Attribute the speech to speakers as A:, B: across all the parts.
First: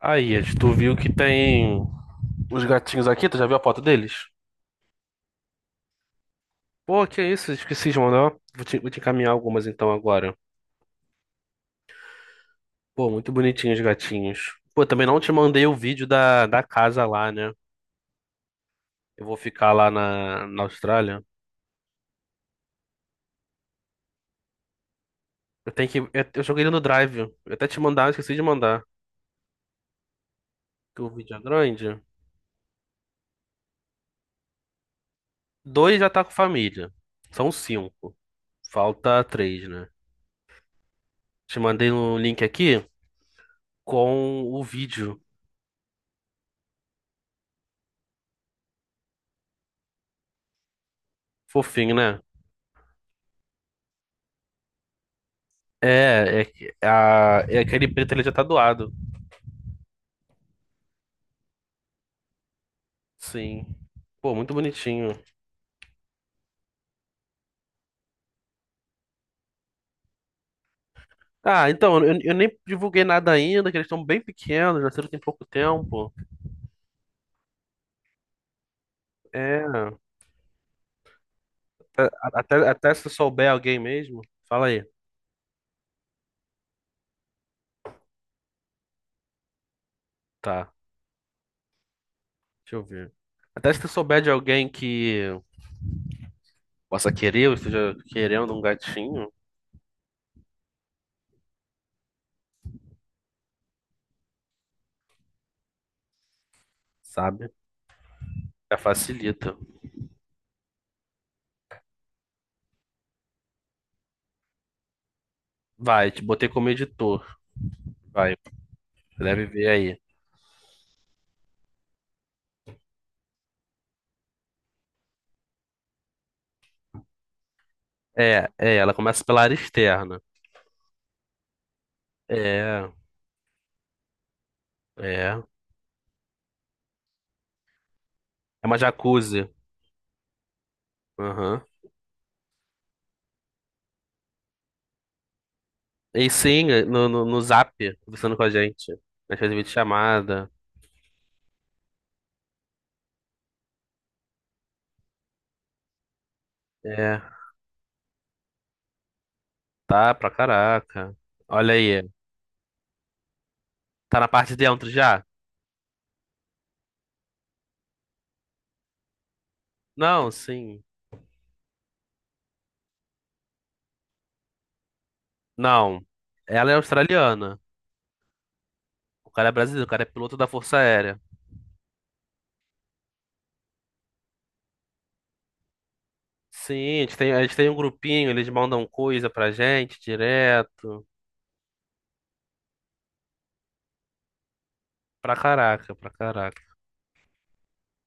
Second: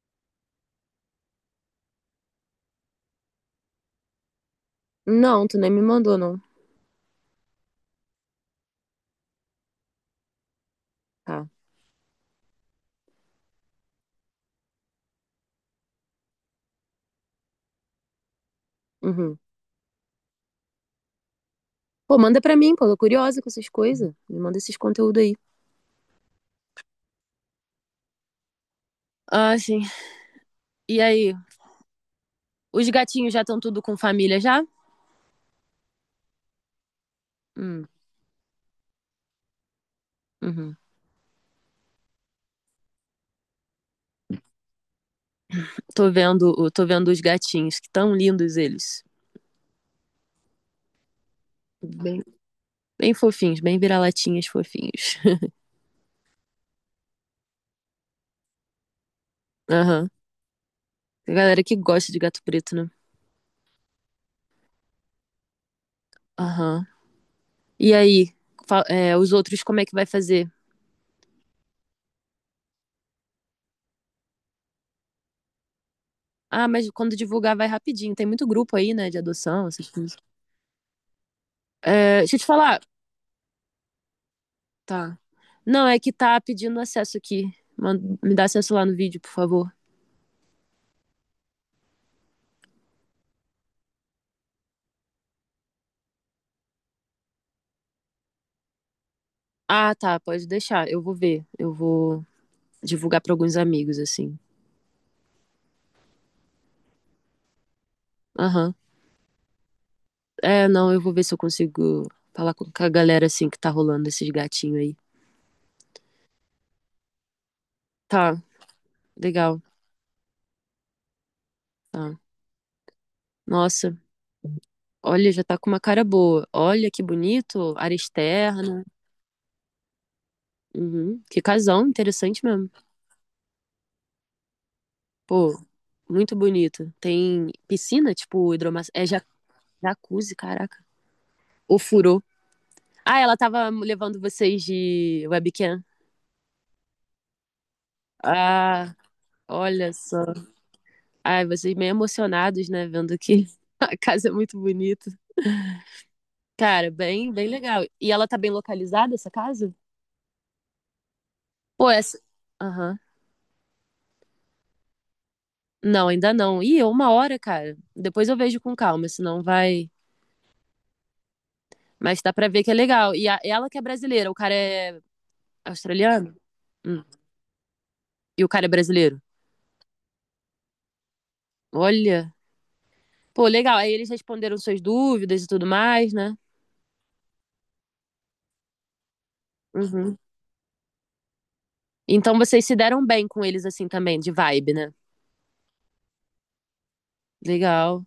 A: Aí, Ed, tu viu que tem os gatinhos aqui? Tu já viu a foto deles?
B: Não, tu nem me mandou, não.
A: Pô, que isso? Esqueci de mandar. Vou te encaminhar algumas então agora.
B: Tá.
A: Pô, muito bonitinhos os gatinhos. Pô, também não te mandei o vídeo da casa lá, né? Eu vou
B: Uhum.
A: ficar lá na Austrália.
B: Pô, manda pra mim, pô. Tô curiosa com essas coisas. Me manda esses conteúdos aí.
A: Eu tenho que. Eu joguei ele no Drive. Eu até te mandar, eu esqueci de mandar.
B: Ah, sim. E
A: Que o
B: aí?
A: vídeo é grande.
B: Os gatinhos já estão tudo com família já?
A: Dois já tá com família. São
B: Hum,
A: cinco. Falta três, né?
B: uhum.
A: Te mandei um link aqui com o vídeo.
B: Tô vendo os gatinhos, que tão lindos eles.
A: Fofinho, né?
B: Bem, bem fofinhos, bem vira-latinhas fofinhos.
A: É aquele preto ele já tá doado.
B: Aham. Tem galera que gosta de gato preto, né?
A: Sim. Pô, muito bonitinho.
B: Aham. E aí? É, os outros, como é que vai fazer?
A: Ah, então, eu nem divulguei nada ainda, que eles estão bem pequenos, nasceram tem pouco tempo.
B: Ah, mas quando divulgar vai rapidinho. Tem muito grupo aí, né, de adoção, essas
A: É,
B: coisas.
A: a-
B: É, deixa eu te
A: até,
B: falar.
A: até se tu souber alguém mesmo, fala aí.
B: Tá. Não, é que tá pedindo acesso aqui. Me dá acesso lá no vídeo, por favor.
A: Tá, deixa eu ver. Até se tu souber de alguém que possa querer ou esteja querendo um gatinho,
B: Ah, tá, pode deixar. Eu vou ver. Eu vou divulgar pra alguns amigos, assim.
A: sabe?
B: Aham.
A: Já facilita.
B: É, não, eu vou ver se eu consigo falar com a galera, assim, que tá rolando esses gatinhos aí.
A: Vai, te botei como editor. Vai,
B: Tá,
A: deve
B: legal.
A: ver aí.
B: Tá. Nossa, olha, já tá com uma cara boa. Olha que bonito, área
A: É,
B: externa.
A: ela começa pela área externa.
B: Uhum. Que casão, interessante mesmo.
A: É, é.
B: Pô, muito bonito. Tem piscina, tipo,
A: É uma
B: hidromassa... É
A: jacuzzi.
B: jacuzzi, caraca.
A: Aham.
B: O furo. Ah, ela tava levando vocês de webcam.
A: E sim, no Zap, conversando com a gente.
B: Ah,
A: A gente fez
B: olha só.
A: videochamada.
B: Ai, vocês meio emocionados, né? Vendo que a casa é muito bonita. Cara,
A: É,
B: bem, bem legal. E ela tá bem localizada, essa casa?
A: tá pra caraca. Olha
B: Pô,
A: aí.
B: essa. Aham.
A: Tá na parte de dentro já?
B: Não, ainda não. Ih, é uma hora, cara. Depois eu vejo com calma, senão vai.
A: Não, sim.
B: Mas dá pra ver que é legal. E ela que é brasileira, o cara é
A: Não.
B: australiano?
A: Ela é
B: Hum.
A: australiana.
B: E o cara é brasileiro?
A: O cara é brasileiro, o cara é piloto da Força Aérea.
B: Olha. Pô, legal. Aí eles responderam suas dúvidas e tudo mais, né?
A: Sim, a gente tem um grupinho, eles mandam coisa pra gente
B: Uhum.
A: direto.
B: Então vocês se deram bem com eles assim também, de vibe, né?
A: Pra caraca, pra caraca.
B: Legal.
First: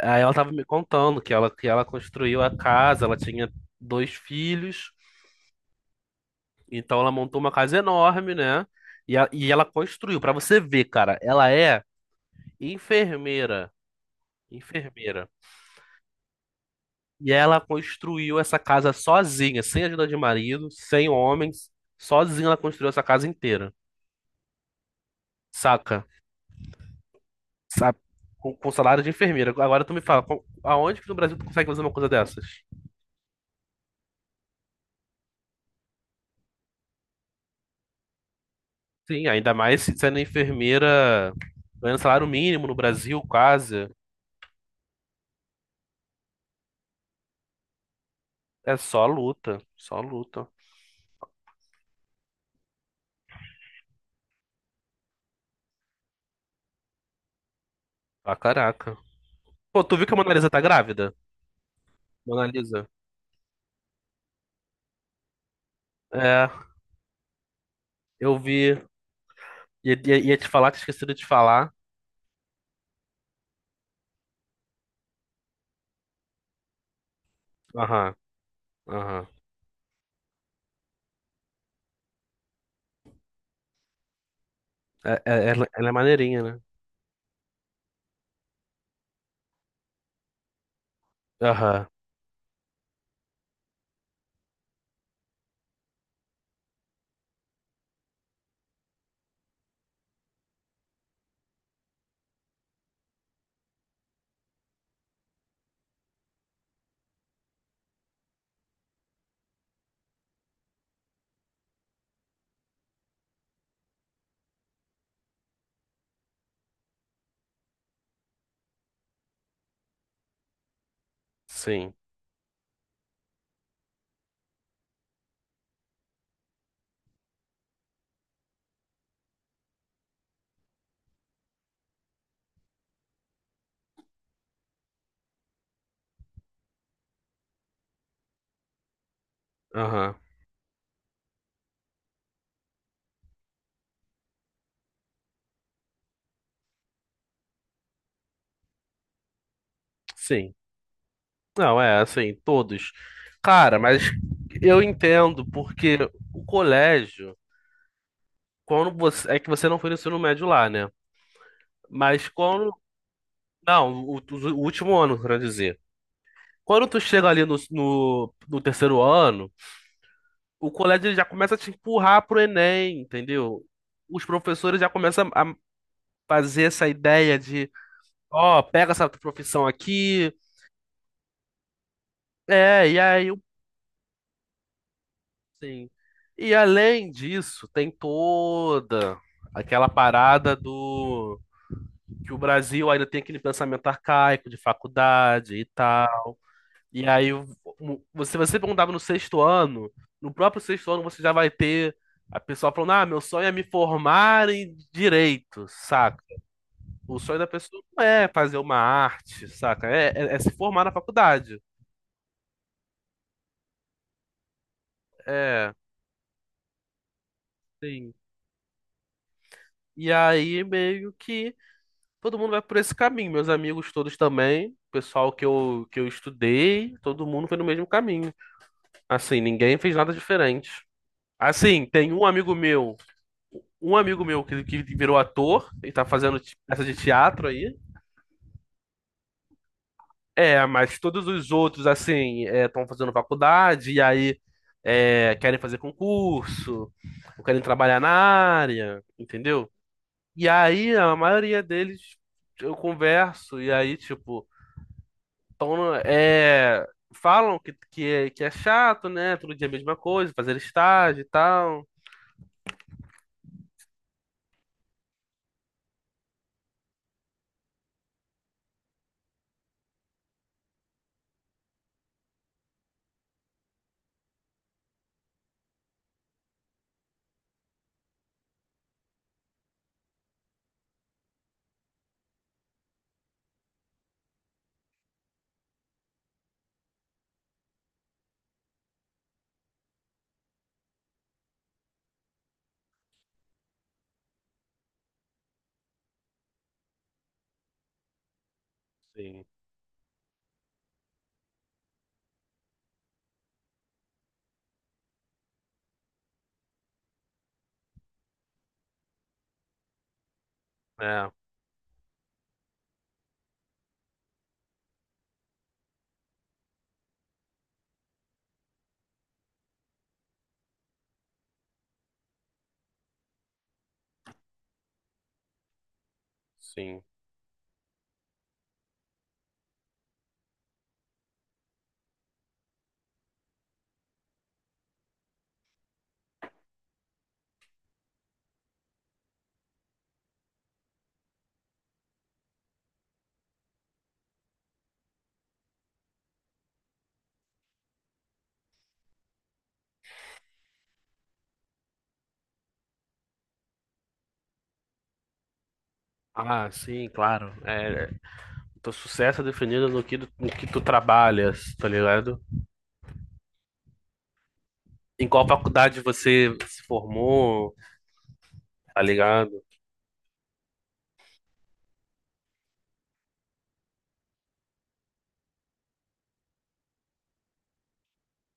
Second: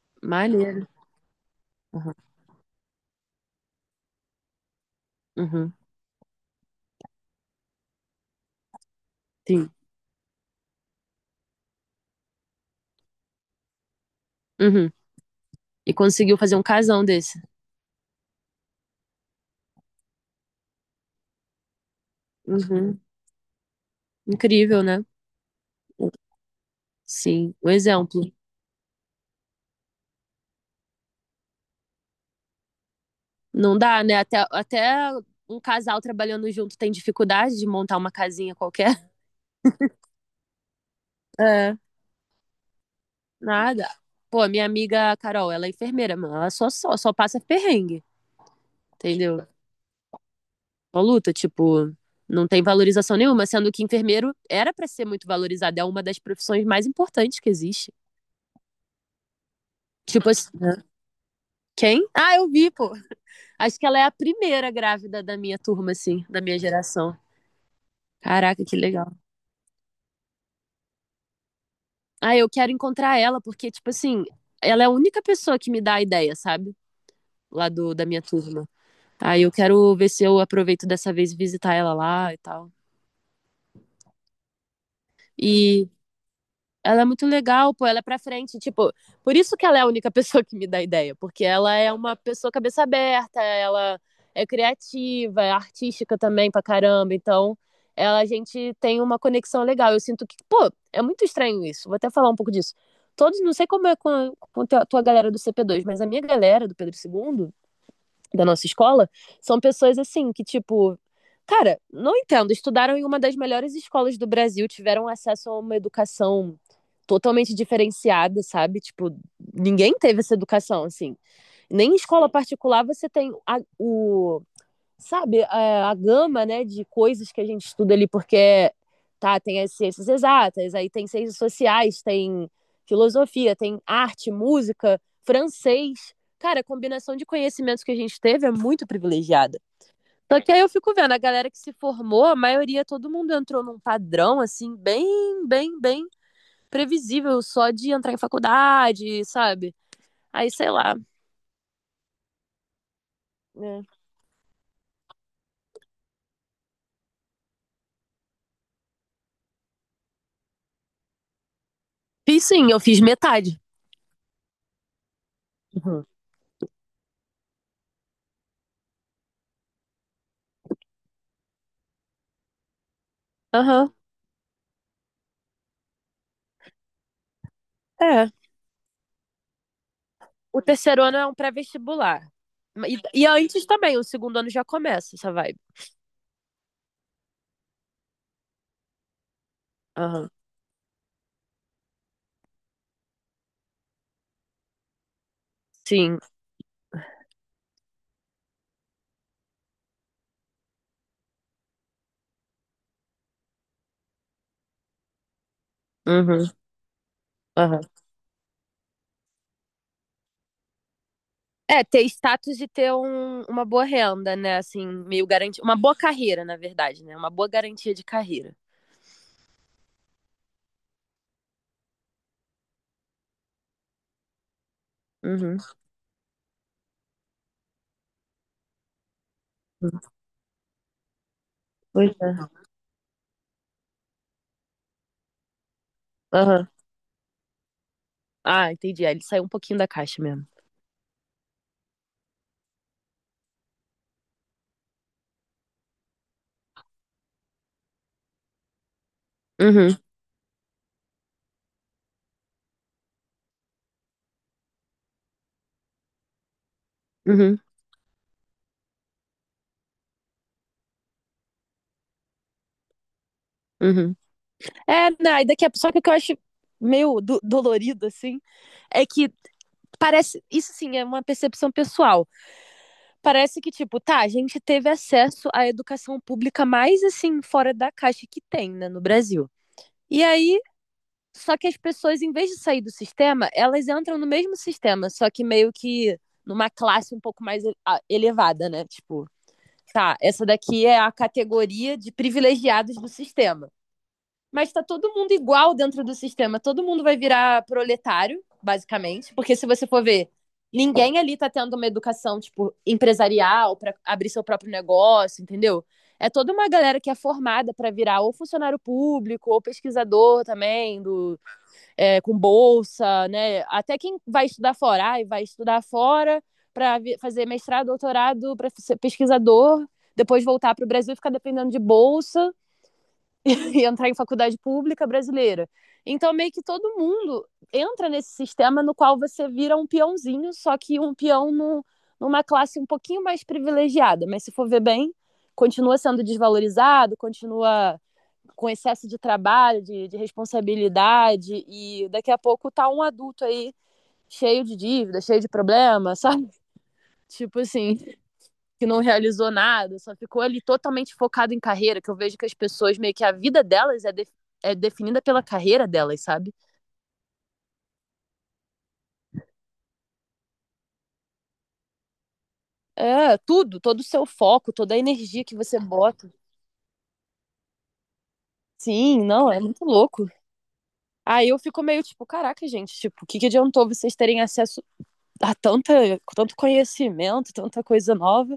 A: Aí ela tava me
B: Maneiro.
A: contando que ela
B: Aham.
A: construiu a casa, ela tinha dois filhos.
B: Uhum.
A: Então ela montou uma casa enorme, né? E, e ela
B: Sim.
A: construiu, pra você ver, cara, ela é enfermeira,
B: Uhum.
A: enfermeira.
B: E conseguiu fazer um casão
A: E
B: desse.
A: ela construiu essa casa sozinha, sem ajuda de marido, sem homens, sozinha ela construiu
B: Uhum.
A: essa casa inteira,
B: Incrível, né?
A: saca?
B: Sim, um
A: Sa-
B: exemplo.
A: Com salário de enfermeira. Agora tu me fala, com- aonde que no Brasil tu consegue fazer uma coisa dessas?
B: Não dá, né? Até um casal trabalhando junto tem dificuldade de montar uma casinha qualquer.
A: Sim, ainda mais se- sendo enfermeira,
B: É,
A: ganhando salário mínimo no Brasil, quase.
B: nada. Pô, minha amiga Carol, ela é enfermeira, mano. Ela só passa perrengue,
A: É só
B: entendeu?
A: luta, só luta.
B: Uma luta, tipo, não tem valorização nenhuma, sendo que enfermeiro era pra ser muito valorizado, é uma das profissões mais importantes que existe.
A: Pra caraca. Pô, tu viu que a
B: Tipo
A: Mona
B: assim,
A: Lisa tá
B: né?
A: grávida?
B: Quem? Ah,
A: Mona
B: eu vi,
A: Lisa.
B: pô. Acho que ela é a primeira grávida da minha turma, assim, da
A: É,
B: minha geração.
A: eu
B: Caraca,
A: vi.
B: que legal.
A: Ia te falar, tinha esquecido de falar.
B: Ah, eu quero encontrar ela, porque, tipo assim, ela é a única pessoa que me dá a ideia, sabe? Lá do, da
A: Aham,
B: minha turma.
A: aham.
B: Aí eu quero ver se eu aproveito dessa vez e visitar ela lá e tal.
A: Ela
B: E
A: é maneirinha, né?
B: ela é muito legal, pô, ela é pra frente. Tipo, por isso que ela é a única pessoa que me dá ideia, porque ela
A: Aham,
B: é uma pessoa cabeça aberta, ela é criativa, é artística também pra caramba. Então, ela, a gente tem uma conexão legal. Eu sinto que, pô, é muito estranho isso. Vou até falar um pouco disso. Todos, não sei como é com com a tua galera do CP2, mas a minha galera do Pedro II da nossa escola são pessoas assim que, tipo, cara, não entendo. Estudaram em uma das melhores escolas do Brasil, tiveram acesso a uma educação totalmente diferenciada, sabe? Tipo, ninguém teve essa educação, assim. Nem
A: sim.
B: em escola particular você tem o, sabe, a gama, né, de coisas que a gente estuda ali, porque tá, tem as ciências exatas, aí tem ciências sociais, tem filosofia, tem arte, música, francês. Cara, a combinação de conhecimentos que a gente teve é muito privilegiada.
A: Aham,
B: Só que aí eu fico vendo, a galera que se formou, a maioria, todo mundo entrou num padrão, assim, bem previsível, só de entrar em faculdade, sabe? Aí,
A: sim.
B: sei lá.
A: Não, é assim, todos. Cara,
B: Né?
A: mas eu entendo, porque o colégio, quando você. É que você não foi no ensino médio lá, né? Mas
B: Fiz sim,
A: quando.
B: eu fiz metade.
A: Não, o último ano, quero dizer.
B: Aham.
A: Quando tu chega ali no terceiro ano. O colégio ele já começa a te empurrar pro Enem,
B: Uhum.
A: entendeu?
B: Aham.
A: Os professores já começam a fazer essa ideia de,
B: É,
A: ó, pega essa profissão aqui.
B: o terceiro ano é um pré-vestibular.
A: É, e
B: E,
A: aí,
B: e
A: eu-
B: antes também, o segundo ano já começa essa vibe.
A: sim. E além disso, tem toda aquela
B: Aham.
A: parada do que o Brasil ainda tem aquele pensamento arcaico de faculdade e
B: Sim.
A: tal. E aí, se você perguntava no sexto ano, no próprio sexto ano você já vai ter a pessoa falando: Ah, meu sonho é me formar em direito, saca?
B: Uhum.
A: O sonho da
B: Aham.
A: pessoa não é fazer uma arte, saca? É se formar na faculdade.
B: É, ter status e ter uma boa renda, né? Assim, meio garantia.
A: É,
B: Uma boa carreira, na verdade, né? Uma boa garantia de
A: sim.
B: carreira.
A: E aí, meio que todo mundo vai por esse caminho. Meus amigos todos também, o pessoal que
B: Uhum.
A: eu, que eu estudei, todo mundo foi no mesmo caminho. Assim, ninguém fez nada diferente. Assim,
B: Pois
A: tem um
B: é.
A: amigo meu Um amigo meu que virou ator e tá fazendo te-
B: Aham.
A: peça de teatro aí.
B: Ah, entendi. Aí ele saiu um pouquinho da caixa mesmo.
A: É, mas todos os outros, assim, estão fazendo faculdade e aí é, querem fazer concurso, ou querem trabalhar na área, entendeu?
B: Uhum.
A: E aí a maioria deles eu converso e aí, tipo, tão, é, falam
B: Uhum.
A: que é chato, né? Todo dia a mesma coisa, fazer estágio e tal.
B: Uhum. É, né? E daqui a... Só que o que eu acho meio dolorido, assim, é que parece. Isso sim é uma percepção pessoal. Parece que, tipo, tá, a gente teve acesso à educação pública mais assim, fora da caixa que tem, né, no Brasil. E aí, só que as pessoas, em vez de sair do sistema, elas entram no mesmo sistema, só que meio que numa classe um pouco mais ah, elevada, né? Tipo, tá, essa daqui é a categoria de privilegiados do sistema. Mas tá todo mundo igual dentro do sistema. Todo mundo vai virar proletário, basicamente.
A: Sim,
B: Porque se você for ver, ninguém ali tá tendo uma educação, tipo, empresarial para abrir seu próprio negócio, entendeu? É toda uma galera que é formada para virar ou funcionário público, ou pesquisador também,
A: é,
B: do, é, com bolsa, né? Até quem vai estudar fora, ai, vai estudar fora para fazer mestrado, doutorado, para ser pesquisador, depois voltar para o Brasil e ficar dependendo de bolsa e entrar em faculdade pública brasileira. Então, meio que todo
A: sim.
B: mundo entra nesse sistema no qual você vira um peãozinho, só que um peão no, numa classe um pouquinho mais privilegiada. Mas se for ver bem, continua sendo desvalorizado, continua com excesso de trabalho, de responsabilidade, e daqui a pouco tá um adulto aí cheio de dívida, cheio de problema, sabe? Tipo assim, que não realizou nada, só ficou ali totalmente focado em carreira, que eu vejo que as pessoas meio que a vida delas é, de, é definida pela carreira delas, sabe?
A: Ah, sim, claro. É, teu sucesso é definido no que, no que tu trabalhas, tá ligado?
B: É, tudo, todo o seu foco, toda a
A: Em
B: energia
A: qual
B: que você
A: faculdade
B: bota.
A: você se formou, tá
B: Sim, não, é
A: ligado?
B: muito louco. Aí eu fico meio tipo, caraca, gente, tipo, o que, que adiantou vocês terem acesso a tanta, tanto conhecimento, tanta coisa nova?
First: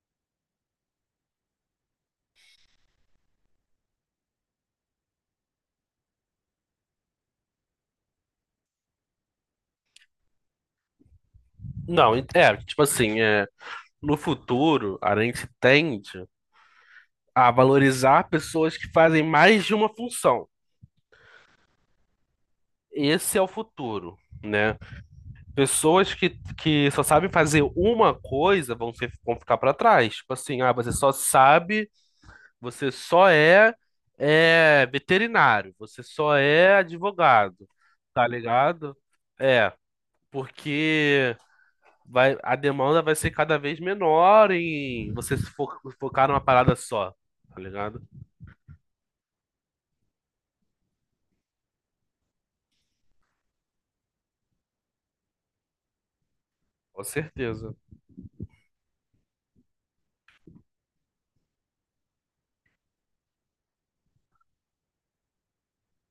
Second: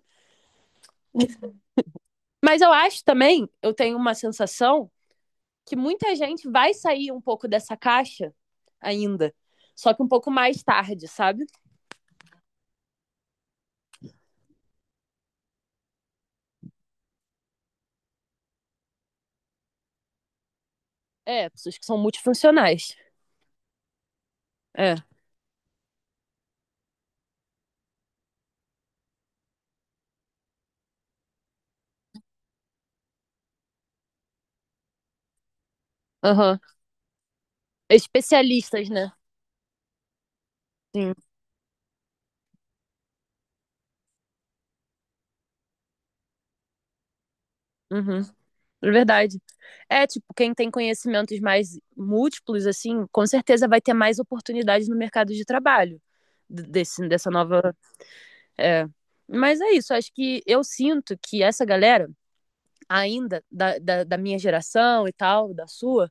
B: Mas eu acho também, eu tenho uma sensação que muita gente vai sair um pouco dessa caixa ainda, só que um pouco mais tarde, sabe?
A: Não, é, tipo assim, é, no futuro a gente tende a valorizar pessoas que fazem mais de uma função.
B: É, pessoas que são multifuncionais.
A: Esse é o futuro, né?
B: É,
A: Pessoas que só sabem fazer uma coisa vão, ser, vão ficar pra trás. Tipo assim, ah, você só sabe Você só é, é veterinário, você só
B: aham.
A: é advogado, tá
B: Especialistas,
A: ligado?
B: né?
A: É,
B: Sim.
A: porque vai, a demanda vai ser cada vez menor em você se fo- focar numa parada só, tá ligado?
B: Uhum. É verdade. É, tipo, quem tem conhecimentos mais múltiplos, assim, com certeza vai ter mais oportunidades no mercado de trabalho
A: Com
B: desse, dessa
A: certeza.
B: nova. É. Mas é isso, acho que eu sinto que essa galera, ainda da minha geração e tal, da sua.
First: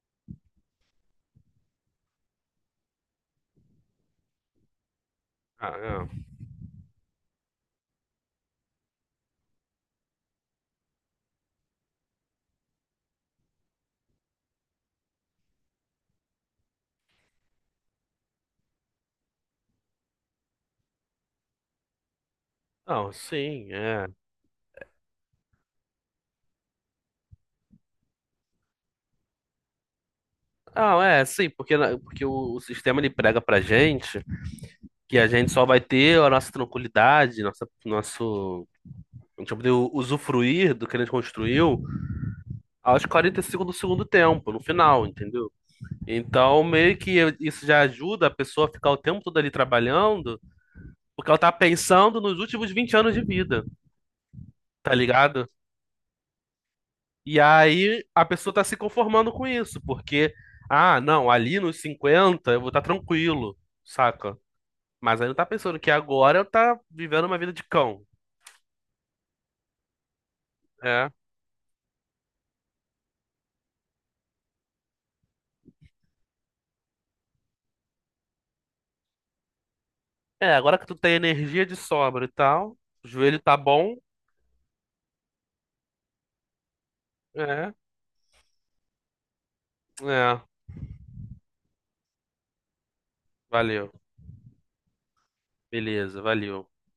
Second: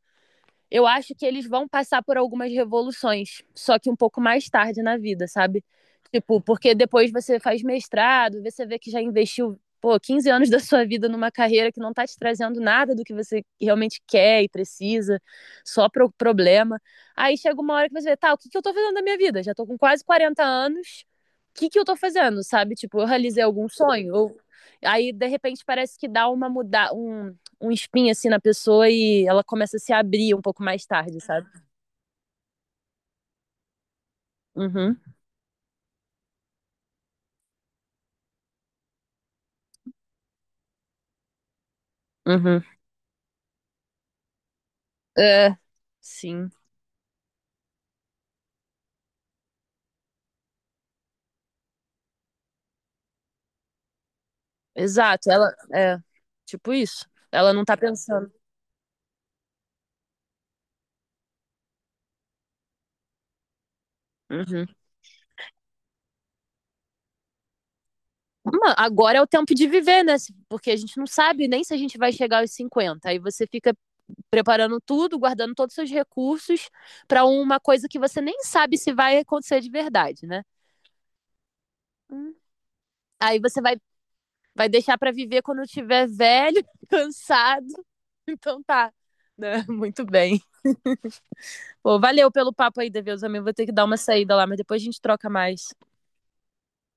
B: Eu acho que eles vão passar por algumas revoluções, só que um pouco mais tarde na vida, sabe?
A: Ah, é.
B: Tipo, porque depois você faz mestrado, você vê que já investiu, pô, 15 anos da sua vida numa carreira que não tá te trazendo nada do que você realmente quer e precisa, só pro problema. Aí chega uma hora que você vê, tá, o que que eu tô fazendo da minha vida? Já tô com quase 40 anos, o que que eu tô fazendo, sabe? Tipo, eu
A: Não,
B: realizei algum
A: sim, é.
B: sonho? Eu... Aí, de repente, parece que dá uma muda... um espinho assim na pessoa e ela começa a se abrir um pouco mais
A: Não,
B: tarde,
A: é, sim,
B: sabe?
A: porque, na- porque o sistema ele prega pra gente
B: Uhum,
A: que a gente só vai ter a nossa tranquilidade, nossa, nosso, a gente vai poder usufruir do que a gente construiu
B: uhum.
A: aos 45 do segundo tempo, no final, entendeu?
B: É, sim.
A: Então, meio que isso já ajuda a pessoa a ficar o tempo todo ali trabalhando, porque ela tá pensando nos últimos 20 anos de vida, tá
B: Exato,
A: ligado?
B: ela é tipo isso.
A: E
B: Ela não tá
A: aí a
B: pensando.
A: pessoa tá se conformando com isso, porque, ah, não, ali nos 50 eu vou estar tranquilo, saca?
B: Uhum.
A: Mas aí não tá pensando que agora eu tá vivendo uma vida de cão,
B: Uma... Agora é o tempo de viver, né? Se... Porque a gente não
A: é.
B: sabe nem se a gente vai chegar aos 50. Aí você fica preparando tudo, guardando todos os seus recursos pra uma coisa que você nem sabe se vai acontecer de verdade, né?
A: É, agora que tu tem energia de sobra e
B: Hum.
A: tal, o
B: Aí
A: joelho tá
B: você vai,
A: bom,
B: vai deixar pra viver quando tiver velho, cansado.
A: é,
B: Então tá. Né? Muito
A: é,
B: bem. Pô, valeu pelo papo aí, Deus, amigo. Vou ter que dar
A: valeu,
B: uma saída lá, mas depois a gente troca mais.
A: beleza, valeu.